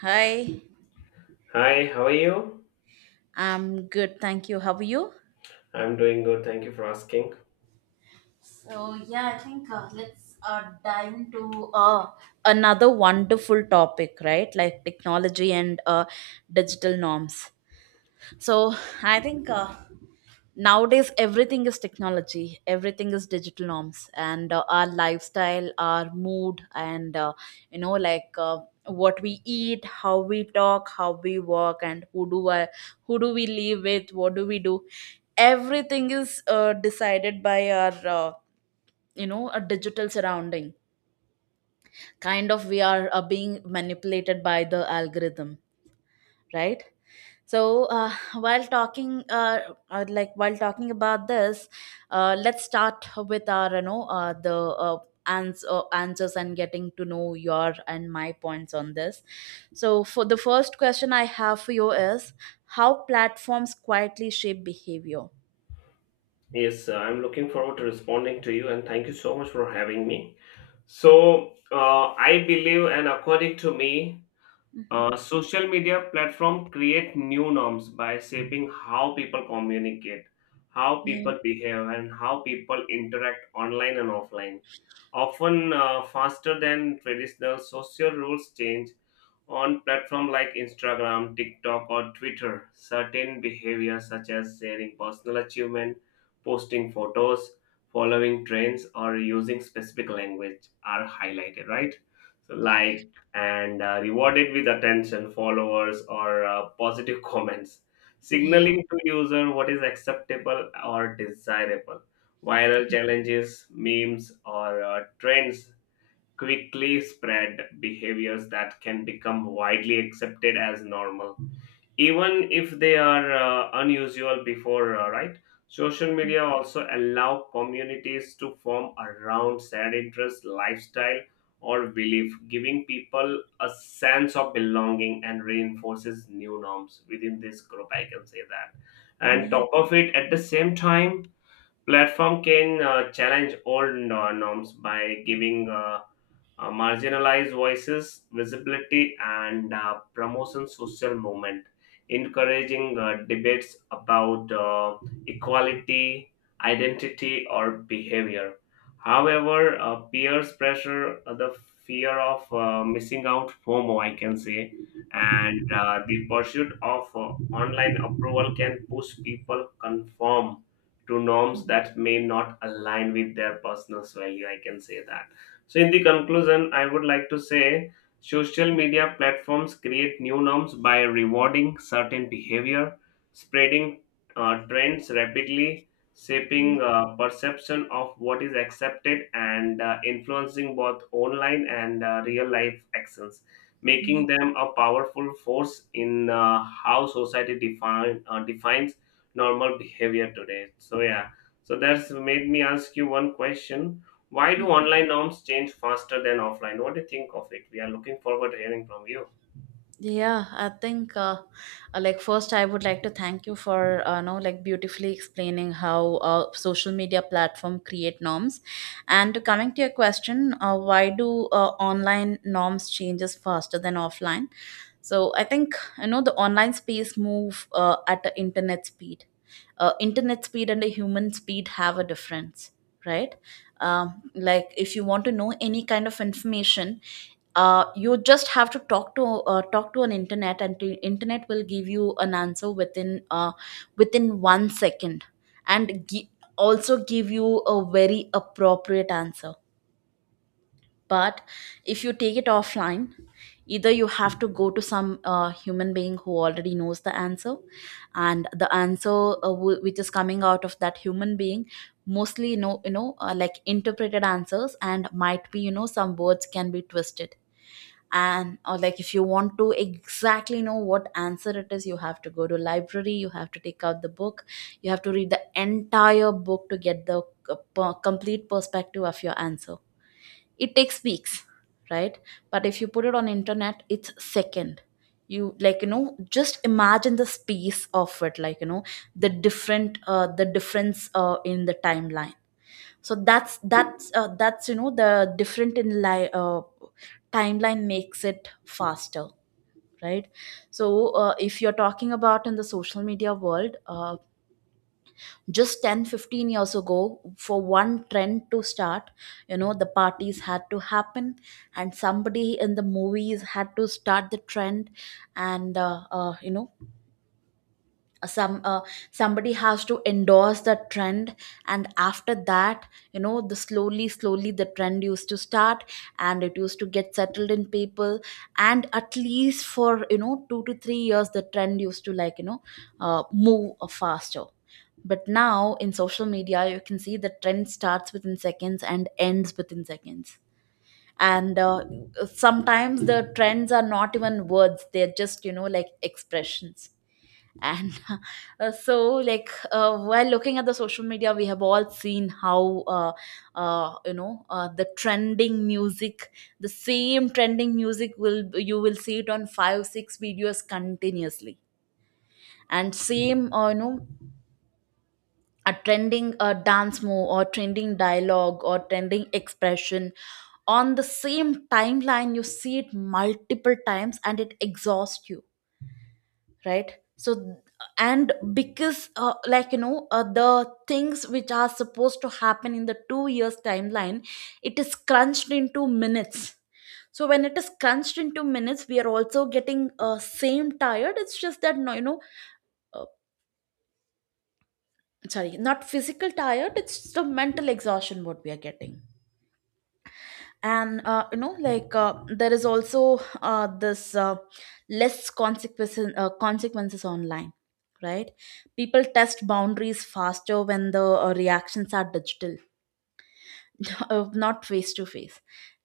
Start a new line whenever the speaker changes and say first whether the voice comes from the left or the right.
right: Hi.
left: Hi, how are you?
right: I'm good, thank you. How are you?
left: I'm doing good. Thank you for asking.
right: So yeah, I think let's dive into another wonderful topic, right? Like technology and digital norms. So I think nowadays everything is technology, everything is digital norms and our lifestyle, our mood and you know like uh, what we eat, how we talk, how we work and who do we live with, what do we do. Everything is decided by our, a digital surrounding. Kind of we are being manipulated by the algorithm, right? So, while talking, uh, while talking about this, let's start with our answers and getting to know your and my points on this. So for the first question I have for you is how platforms quietly shape behavior.
left: Yes, I'm looking forward to responding to you and thank you so much for having me. So, I believe and according to me,
right: Mhm.
left: social media platform create new norms by shaping how people communicate, how
right: Yeah.
left: people behave, and how people interact online and offline. Often faster than traditional social rules change. On platforms like Instagram, TikTok, or Twitter, certain behaviors such as sharing personal achievement, posting photos, following trends, or using specific language are highlighted, right? So, liked and rewarded with attention, followers, or positive comments,
right: Yeah.
left: signaling to user what is acceptable or desirable. Viral challenges, memes, or trends quickly spread behaviors that can become widely accepted as normal, even if they are unusual before, right? Social media also allow communities to form around shared interests, lifestyle, or belief, giving people a sense of belonging and reinforces new norms within this group. I can say that. And
right: Yeah.
left: top of it, at the same time, platform can challenge old norms by giving marginalized voices visibility and promotion social movement, encouraging debates about equality, identity, or behavior. However, peers pressure, the fear of missing out, FOMO, I can say, and the pursuit of online approval can push people conform to norms that may not align with their personal value, I can say that. So in the conclusion I would like to say social media platforms create new norms by rewarding certain behavior, spreading trends rapidly, shaping perception of what is accepted and influencing both online and real life actions, making them a powerful force in how society defines normal behavior today. So yeah, so that's made me ask you one question. Why do
right: Yeah.
left: online norms change faster than offline? What do you think of it? We are looking forward to hearing from you.
right: Yeah, I think first I would like to thank you for know like beautifully explaining how social media platform create norms. And to coming to your question, why do online norms changes faster than offline? So I think you know the online space move at the internet speed. Internet speed and the human speed have a difference, right? If you want to know any kind of information, you just have to talk to an internet and the internet will give you an answer within 1 second and also give you a very appropriate answer. But if you take it offline, either you have to go to some human being who already knows the answer, and the answer, which is coming out of that human being, mostly interpreted answers, and might be, some words can be twisted. And or like if you want to exactly know what answer it is, you have to go to library, you have to take out the book, you have to read the entire book to get the complete perspective of your answer. It takes weeks, right? But if you put it on internet, it's second. You, like, you know, just imagine the space of it, like, you know, the different the difference in the timeline. So that's the different in timeline makes it faster, right? So, if you're talking about in the social media world, just 10 15 years ago, for one trend to start, you know, the parties had to happen, and somebody in the movies had to start the trend, and some uh, somebody has to endorse the trend. And after that, you know, the slowly slowly the trend used to start, and it used to get settled in people, and at least for, you know, 2 to 3 years the trend used to move faster. But now in social media you can see the trend starts within seconds and ends within seconds. And sometimes the trends are not even words, they're just, you know, like expressions. And so while looking at the social media, we have all seen how the trending music, the same trending music will, you will see it on five six videos continuously. And same you know, a trending dance move or trending dialogue or trending expression on the same timeline you see it multiple times and it exhausts you, right? So, and because the things which are supposed to happen in the 2 years timeline, it is crunched into minutes. So when it is crunched into minutes, we are also getting same tired, it's just that, no, you know, uh, sorry, not physical tired, it's the mental exhaustion what we are getting. And there is also this less consequences online, right? People test boundaries faster when the reactions are digital, not face to face.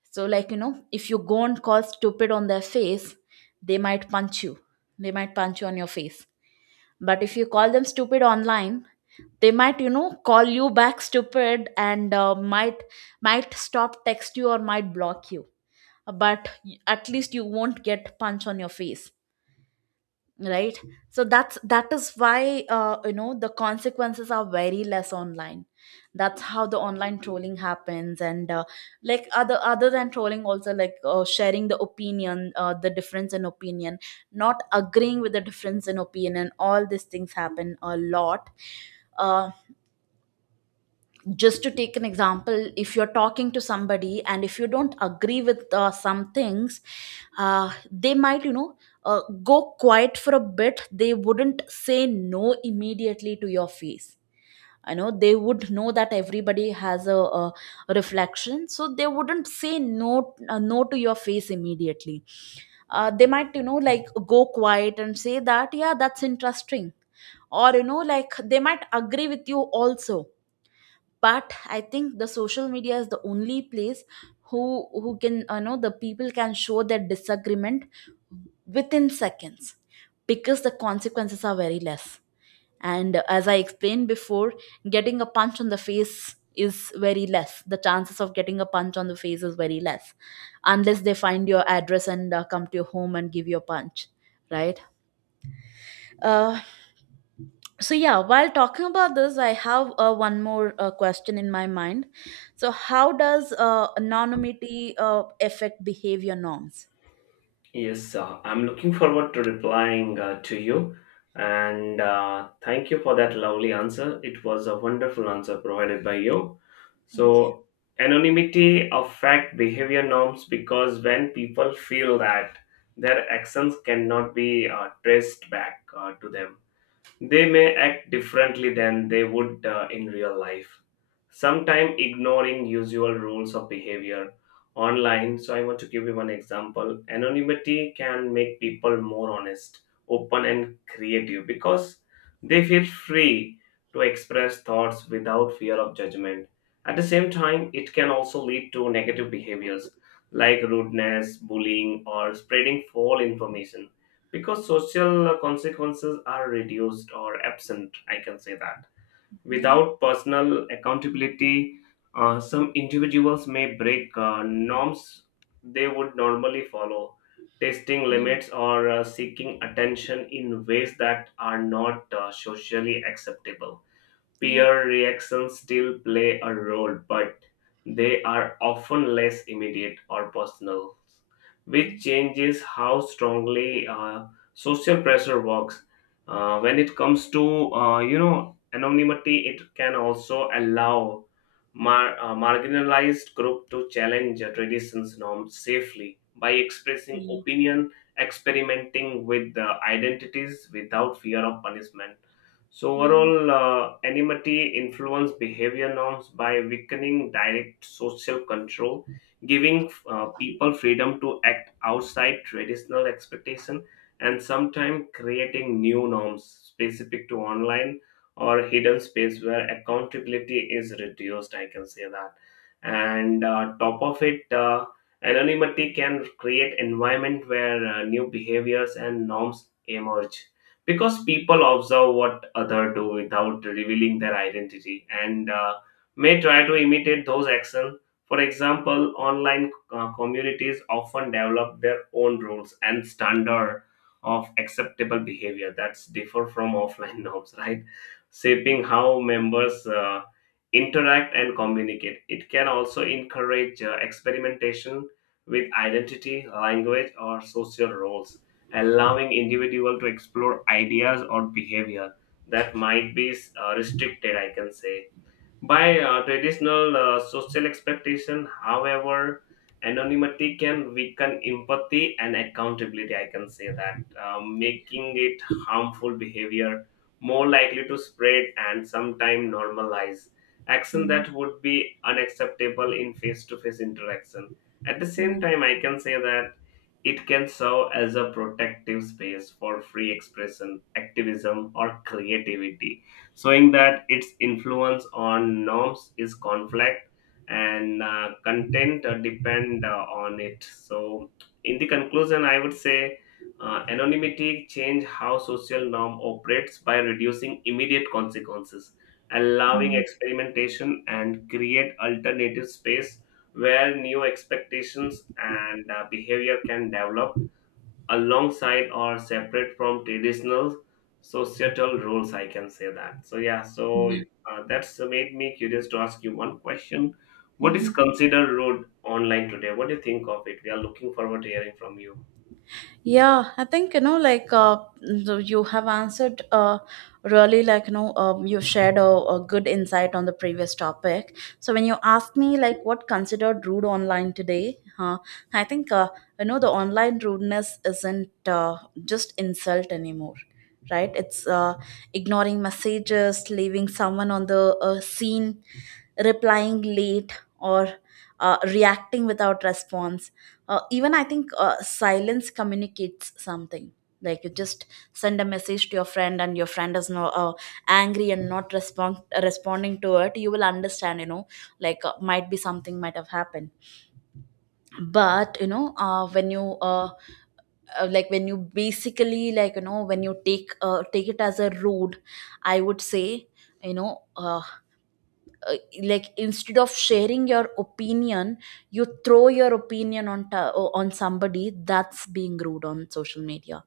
right: So, like, you know, if you go and call stupid on their face, they might punch you, they might punch you on your face. But if you call them stupid online, they might, you know, call you back stupid and might stop text you or might block you. But at least you won't get punch on your face, right? So that is why, the consequences are very less online. That's how the online trolling happens, and other than trolling also, like, sharing the opinion, the difference in opinion, not agreeing with the difference in opinion, all these things happen a lot. Uh, just to take an example, if you're talking to somebody and if you don't agree with some things, they might, you know, go quiet for a bit, they wouldn't say no immediately to your face. I know they would know that everybody has a reflection, so they wouldn't say no to your face immediately. They might, you know, like, go quiet and say that, yeah, that's interesting, or, you know, like, they might agree with you also. But I think the social media is the only place who can you know the people can show their disagreement within seconds, because the consequences are very less. And as I explained before, getting a punch on the face is very less, the chances of getting a punch on the face is very less, unless they find your address and come to your home and give you a punch, right? Uh, so yeah, while talking about this, I have one more question in my mind. So how does anonymity affect behavior norms?
left: Yes, I'm looking forward to replying to you. And thank you for that lovely answer. It was a wonderful answer provided by you.
right: Okay.
left: So, anonymity affect behavior norms because when people feel that their actions cannot be traced back to them, they may act differently than they would in real life, sometimes ignoring usual rules of behavior online. So, I want to give you one example. Anonymity can make people more honest, open, and creative because they feel free to express thoughts without fear of judgment. At the same time, it can also lead to negative behaviors like rudeness, bullying, or spreading false information because social consequences are reduced or absent, I can say that.
right: Yeah,
left: Without personal accountability some individuals may break norms they would normally follow, testing
right: yeah,
left: limits or seeking attention in ways that are not socially acceptable.
right: yeah.
left: Peer reactions still play a role, but they are often less immediate or personal, which
right: Yeah.
left: changes how strongly social pressure works. When it comes to anonymity, it can also allow marginalized group to challenge traditions norms safely by expressing
right: Yeah. Yeah.
left: opinion, experimenting with the identities without fear of punishment. So
right: Yeah.
left: overall, anonymity influence behavior norms by weakening direct social control, giving people freedom to act outside traditional expectation, and sometimes creating new norms specific to online or hidden space where accountability is reduced. I can say that. And top of it, anonymity can create environment where new behaviors and norms emerge because people observe what other do without revealing their identity and may try to imitate those actions. For example, online communities often develop their own rules and standard of acceptable behavior that's differ from offline norms, right, shaping how members interact and communicate. It can also encourage experimentation with identity, language, or social roles, allowing individual to explore ideas or behavior that might be restricted, I can say, by traditional social expectation. However, anonymity can weaken empathy and accountability. I can say that, making it harmful behavior more likely to spread and sometimes normalize action
right: Mm,
left: that would be unacceptable in face to face interaction. At the same
right: yeah.
left: time, I can say that it can serve as a protective space for free expression, activism, or creativity, showing that its influence on norms is conflict and content depend on it. So, in the conclusion, I would say anonymity change how social norm operates by reducing immediate consequences, allowing experimentation, and create alternative space where new expectations and behavior can develop alongside or separate from traditional societal roles, I can say that. So yeah, so
right: Yeah.
left: that's made me curious to ask you one question. What is
right: Mhm.
left: considered rude online today? What do you think of it? We are looking forward to hearing from you.
right: Yeah, I think, you know, like, you have answered, really, like, you know, you've shared a good insight on the previous topic. So when you asked me like what considered rude online today, I think, you know, the online rudeness isn't just insult anymore, right? It's ignoring messages, leaving someone on the scene, replying late, or reacting without response. Even I think silence communicates something. Like, you just send a message to your friend, and your friend is no, angry and not responding to it, you will understand, you know, like, might be something might have happened. But you know, when you when you basically, like, you know, when you take, it as a rude, I would say, you know, uh, uh, instead of sharing your opinion, you throw your opinion on on somebody, that's being rude on social media,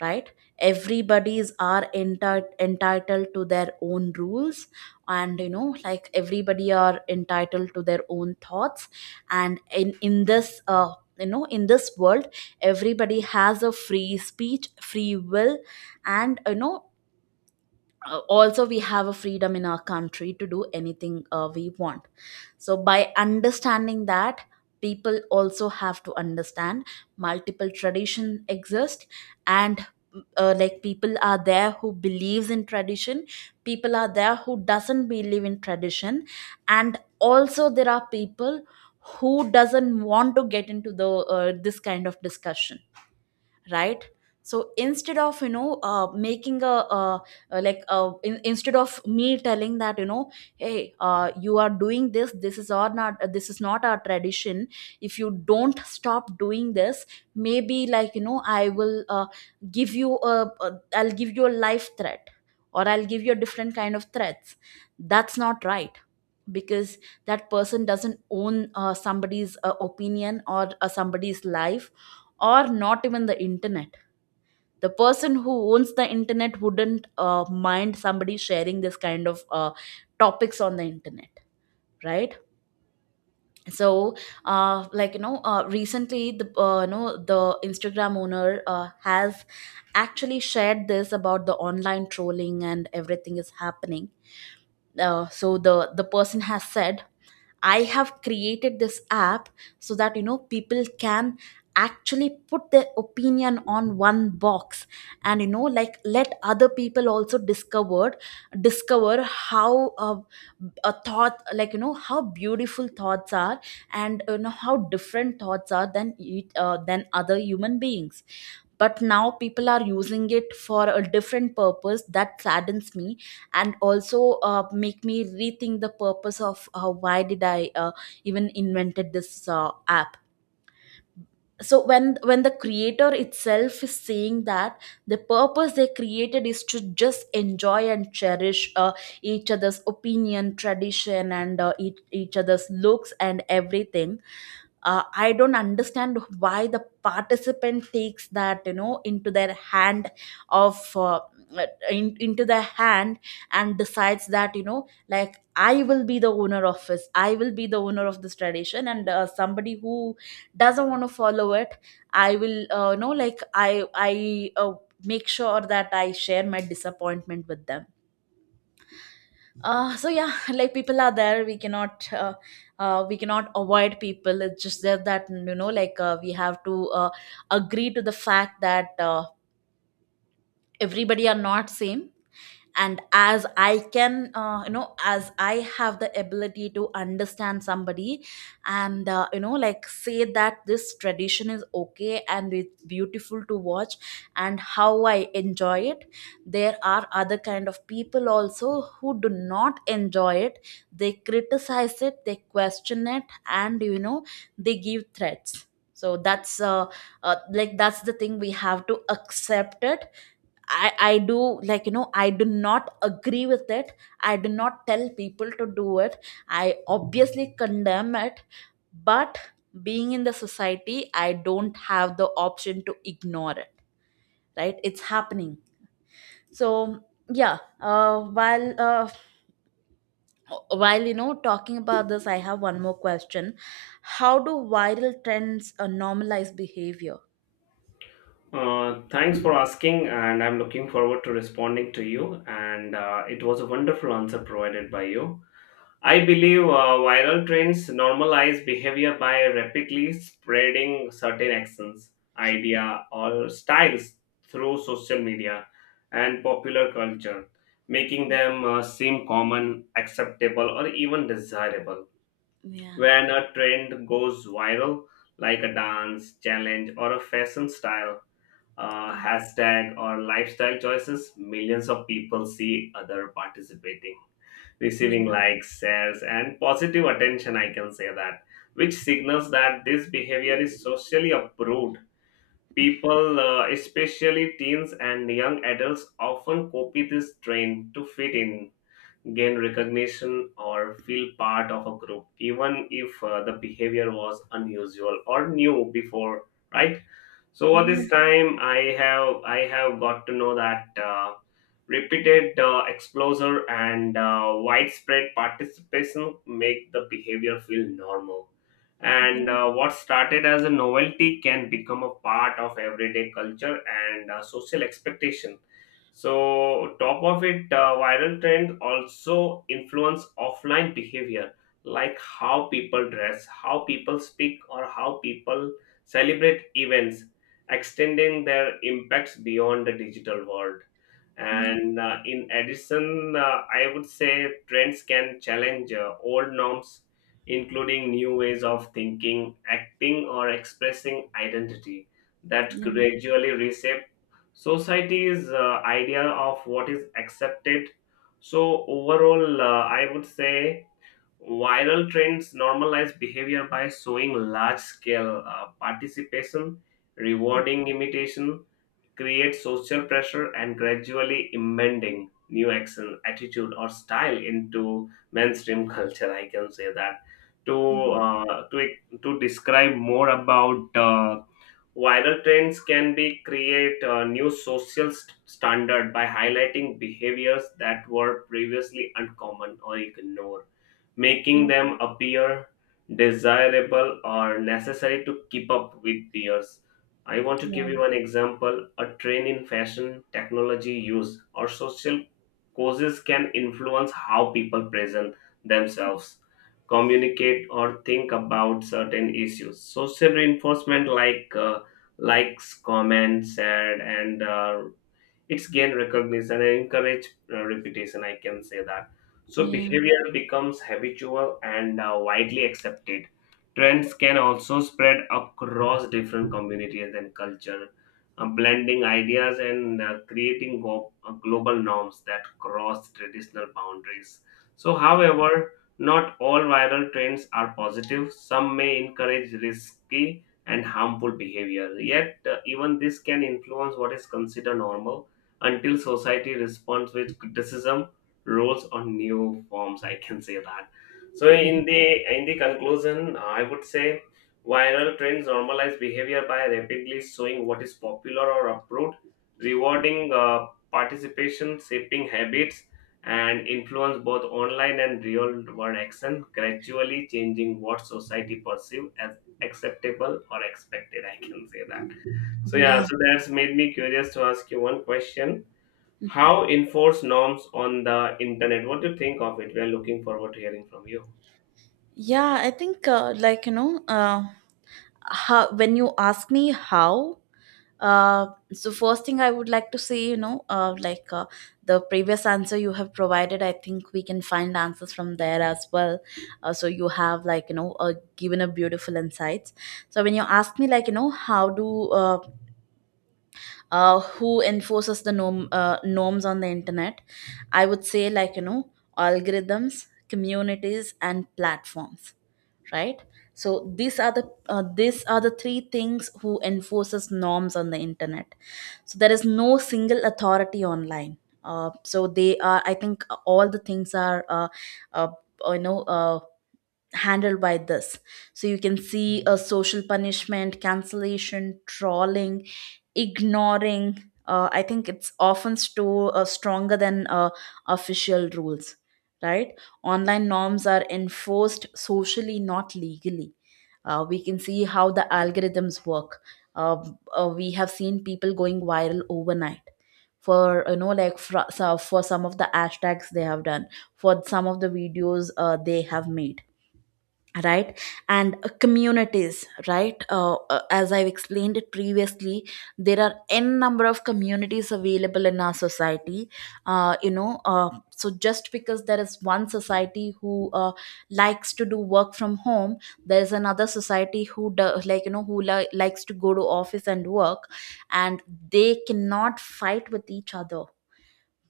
right: right? Everybody is are entitled to their own rules, and, you know, like, everybody are entitled to their own thoughts. And in this, you know, in this world everybody has a free speech, free will. And, you know, also we have a freedom in our country to do anything we want. So by understanding that, people also have to understand multiple tradition exist. And people are there who believes in tradition, people are there who doesn't believe in tradition, and also there are people who doesn't want to get into the, this kind of discussion, right? So, instead of you know making a, uh like in, instead of me telling that, you know, hey, you are doing this, this is or not this is not our tradition. If you don't stop doing this, maybe, like, you know, I'll give you a life threat, or I'll give you a different kind of threats. That's not right. Because that person doesn't own somebody's opinion, or somebody's life, or not even the internet. The person who owns the internet wouldn't mind somebody sharing this kind of topics on the internet, right? So, recently the, the Instagram owner has actually shared this about the online trolling and everything is happening. So, the person has said, I have created this app so that, you know, people can actually put their opinion on one box, and, you know, like, let other people also discover how a thought, like, you know, how beautiful thoughts are, and, you know, how different thoughts are than than other human beings. But now people are using it for a different purpose, that saddens me, and also make me rethink the purpose of, why did I even invented this app. So when the creator itself is saying that the purpose they created is to just enjoy and cherish each other's opinion, tradition, and each other's looks and everything, I don't understand why the participant takes that into their hand of uh, into their hand and decides that you know like I will be the owner of this, I will be the owner of this tradition. And somebody who doesn't want to follow it, I will like I make sure that I share my disappointment with them. So yeah, like people are there, we cannot avoid people. It's just that like we have to agree to the fact that everybody are not same. And as I can you know as I have the ability to understand somebody, and like say that this tradition is okay and it's beautiful to watch, and how I enjoy it. There are other kind of people also who do not enjoy it. They criticize it, they question it, and they give threats. So that's like that's the thing, we have to accept it. I do, like I do not agree with it. I do not tell people to do it. I obviously condemn it. But being in the society, I don't have the option to ignore it. Right, it's happening. So yeah. While talking about this, I have one more question. How do viral trends normalize behavior?
left: Thanks for asking and I'm looking forward to responding to you and it was a wonderful answer provided by you. I believe viral trends normalize behavior by rapidly spreading certain actions, idea, or styles through social media and popular culture, making them seem common, acceptable, or even desirable.
right: Yeah,
left: When a trend goes viral, like a dance, challenge, or a fashion style,
right: yeah,
left: hashtag, or lifestyle choices, millions of people see other participating,
right: yeah,
left: receiving likes, shares, and positive attention, I can say that, which signals that this behavior is socially approved. People, especially teens and young adults, often copy this trend to fit in, gain recognition, or feel part of a group, even if the behavior was unusual or new before, right? So over this
right: yeah,
left: time, I have got to know that repeated exposure and widespread participation make the behavior feel normal. And
right: yeah,
left: what started as a novelty can become a part of everyday culture and social expectation. So, top of it, viral trends also influence offline behavior, like how people dress, how people speak, or how people celebrate events, extending their impacts beyond the digital world. And in addition, I would say trends can challenge old norms, including new ways of thinking, acting, or expressing identity that
right: yeah,
left: gradually reshape society's idea of what is accepted. So, overall, I would say viral trends normalize behavior by showing large scale participation, rewarding imitation, create social pressure, and gradually embedding new action, attitude, or style into mainstream culture. I can say that. To, uh, to to describe more about viral trends can be create a new social standard by highlighting behaviors that were previously uncommon or ignored, making
right: yeah,
left: them appear desirable or necessary to keep up with peers. I want to
right: yeah.
left: give you an example. A trend in fashion, technology use, or social causes can influence how people present themselves, communicate, or think about certain issues. Social reinforcement like likes, comments, shared, and it's gain recognition and encourage repetition, I can say that. So
right: Yeah,
left: behavior becomes habitual and widely accepted. Trends can also spread across different communities and culture, blending ideas and creating global norms that cross traditional boundaries. So however, not all viral trends are positive, some may encourage risky and harmful behavior, yet even this can influence what is considered normal until society responds with criticism, rolls on new forms, I can say that. So in the conclusion I would say viral trends normalize behavior by rapidly showing what is popular or approved, rewarding participation, shaping habits, and influence both online and real world action, gradually changing what society perceive as acceptable or expected, I can say that. So yeah,
right: yeah,
left: so that's made me curious to ask you one question. How enforce norms on the internet? What do you think of it? We are looking forward to hearing from you.
right: yeah. I think, like how when you ask me how, uh, so first thing I would like to say, like the previous answer you have provided, I think we can find answers from there as well. So you have, like given a beautiful insights. So when you ask me, like how do who enforces the norms on the internet, I would say, like algorithms, communities, and platforms, right? So these are the three things who enforces norms on the internet. So there is no single authority online. So they are I think all the things are uh, you know uh, handled by this. So you can see, a social punishment, cancellation, trolling, ignoring, I think it's often store stronger than official rules, right? Online norms are enforced socially, not legally. We can see how the algorithms work. uh, we have seen people going viral overnight for, like for some of the hashtags they have done, for some of the videos they have made, right? And communities, right? As I've explained it previously, there are n number of communities available in our society. uh, you know uh, so just because there is one society who likes to do work from home, there is another society who like likes to go to office and work, and they cannot fight with each other.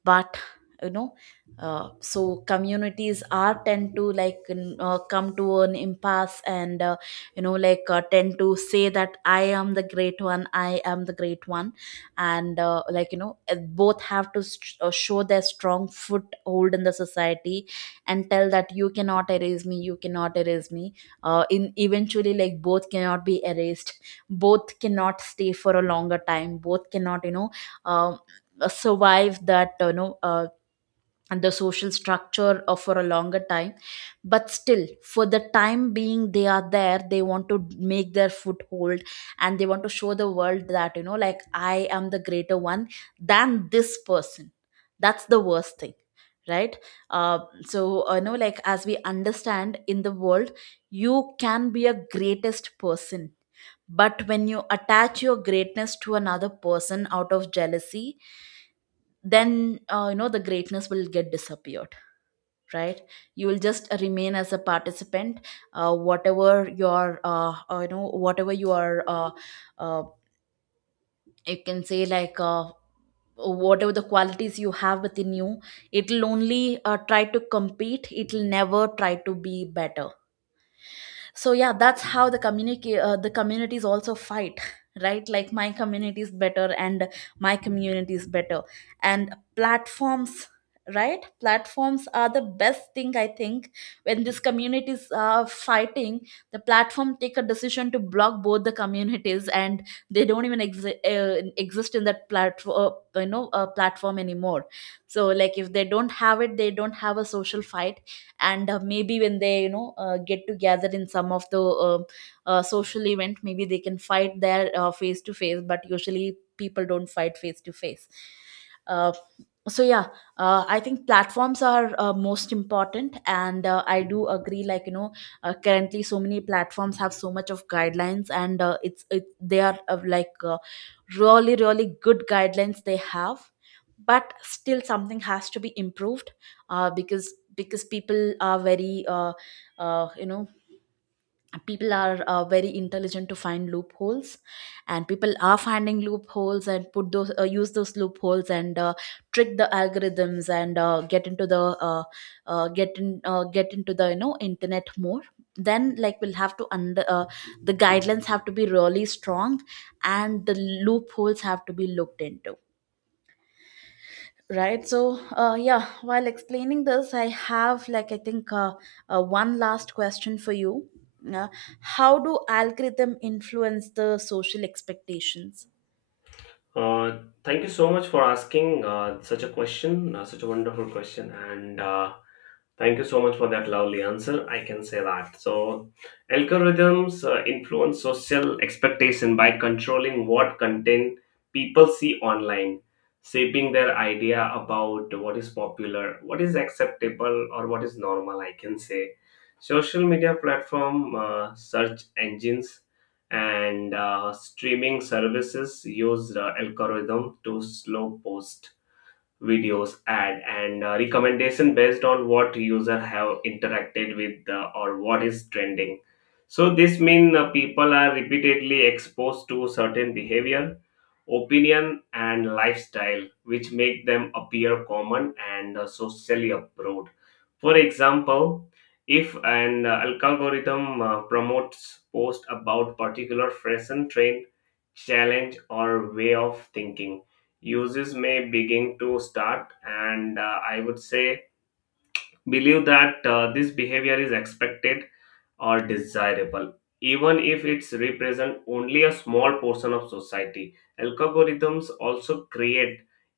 right: But you know so communities are tend to come to an impasse, and tend to say that I am the great one, I am the great one. And like both have to show their strong foothold in the society, and tell that you cannot erase me, you cannot erase me. In Eventually, like both cannot be erased, both cannot stay for a longer time, both cannot um, survive that, and the social structure for a longer time. But still for the time being, they are there, they want to make their foothold, and they want to show the world that like I am the greater one than this person. That's the worst thing, right? So like as we understand in the world, you can be a greatest person, but when you attach your greatness to another person out of jealousy, then the greatness will get disappeared, right? You will just remain as a participant. Uh, whatever your you know whatever your uh, you can say, like whatever the qualities you have within you, it'll only try to compete, it'll never try to be better. So yeah, that's how the communities also fight, right? Like my community is better, and my community is better. And platforms, right? Platforms are the best thing, I think. When these communities are fighting, the platform take a decision to block both the communities, and they don't even exist in that platform, platform anymore. So like if they don't have it, they don't have a social fight. And maybe when they get together in some of the social event, maybe they can fight there face to face, but usually people don't fight face to face. Uh, so yeah, I think platforms are most important, and I do agree, like currently so many platforms have so much of guidelines, and they are like really really good guidelines they have. But still something has to be improved, because uh, you know people are very intelligent to find loopholes. And people are finding loopholes and put those use those loopholes, and trick the algorithms, and get into the internet more. Then like we'll have to under the guidelines have to be really strong, and the loopholes have to be looked into. Right. So, yeah, while explaining this, I have, like I think, one last question for you. Uh, how do algorithm influence the social expectations?
left: Uh, Thank you so much for asking such a question, such a wonderful question, and. Thank you so much for that lovely answer. I can say that. So, algorithms influence social expectation by controlling what content people see online, shaping their idea about what is popular, what is acceptable, or what is normal. I can say social media platform, search engines, and streaming services use the algorithm to slow post videos, ad, and recommendation based on what user have interacted with or what is trending. So this mean people are repeatedly exposed to certain behavior, opinion, and lifestyle, which make them appear common and socially approved. For example, if an algorithm promotes post about particular fashion trend, challenge, or way of thinking, uses may begin to start and I would say believe that this behavior is expected or desirable, even if it's represent only a small portion of society. Algorithms also create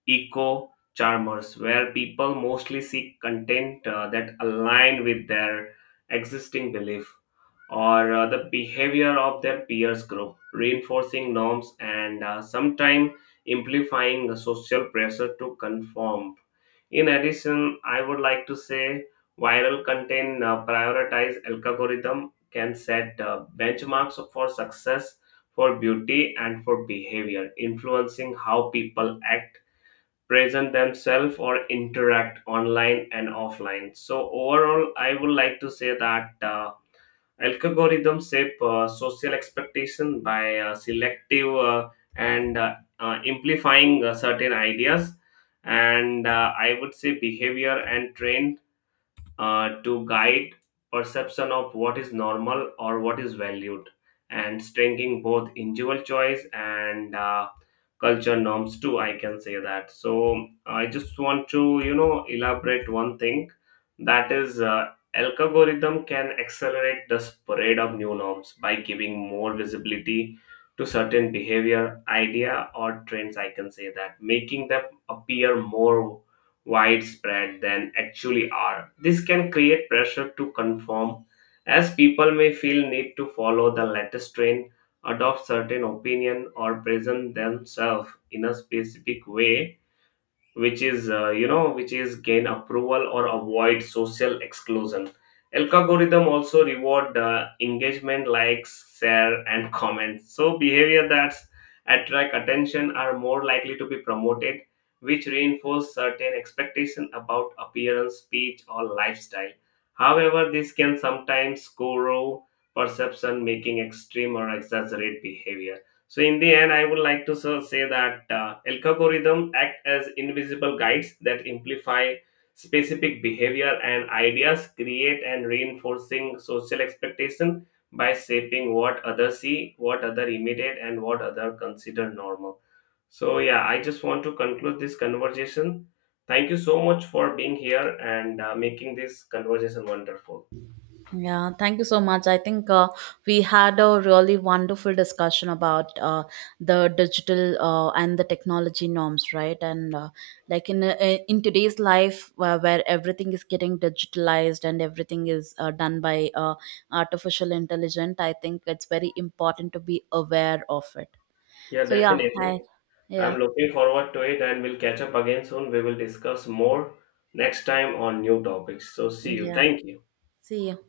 left: eco charmers where people mostly seek content that align with their existing belief or the behavior of their peers group, reinforcing norms and sometimes amplifying the social pressure to conform. In addition, I would like to say viral content prioritize algorithm can set benchmarks for success, for beauty, and for behavior, influencing how people act, present themselves, or interact online and offline. So overall, I would like to say that. Algorithms shape social expectation by selective and amplifying certain ideas and I would say behavior and trend to guide perception of what is normal or what is valued, and strengthening both individual choice and culture norms too, I can say that. So I just want to you know elaborate one thing, that is algorithm can accelerate the spread of new norms by giving more visibility to certain behavior, idea, or trends, I can say that, making them appear more widespread than actually are. This can create pressure to conform, as people may feel need to follow the latest trend, adopt certain opinion, or present themselves in a specific way which is which is gain approval or avoid social exclusion. Algorithm also reward engagement, likes, share, and comments, so behavior that attract attention are more likely to be promoted, which reinforce certain expectation about appearance, speech, or lifestyle. However, this can sometimes corrode perception, making extreme or exaggerate behavior. So in the end, I would like to say that algorithm act as invisible guides that amplify specific behavior and ideas, create and reinforcing social expectation by shaping what others see, what other imitate, and what other consider normal. So yeah, I just want to conclude this conversation. Thank you so much for being here and making this conversation wonderful.
right: Yeah, thank you so much. I think we had a really wonderful discussion about the digital and the technology norms, right? And like in today's life, where everything is getting digitalized and everything is done by artificial intelligence, I think it's very important to be aware of it.
left: Yeah,
right: So yeah, I,
left: definitely.
right: yeah,
left: I'm looking forward to it and we'll catch up again soon. We will discuss more next time on new topics. So, see you.
right: yeah.
left: Thank you.
right: See you.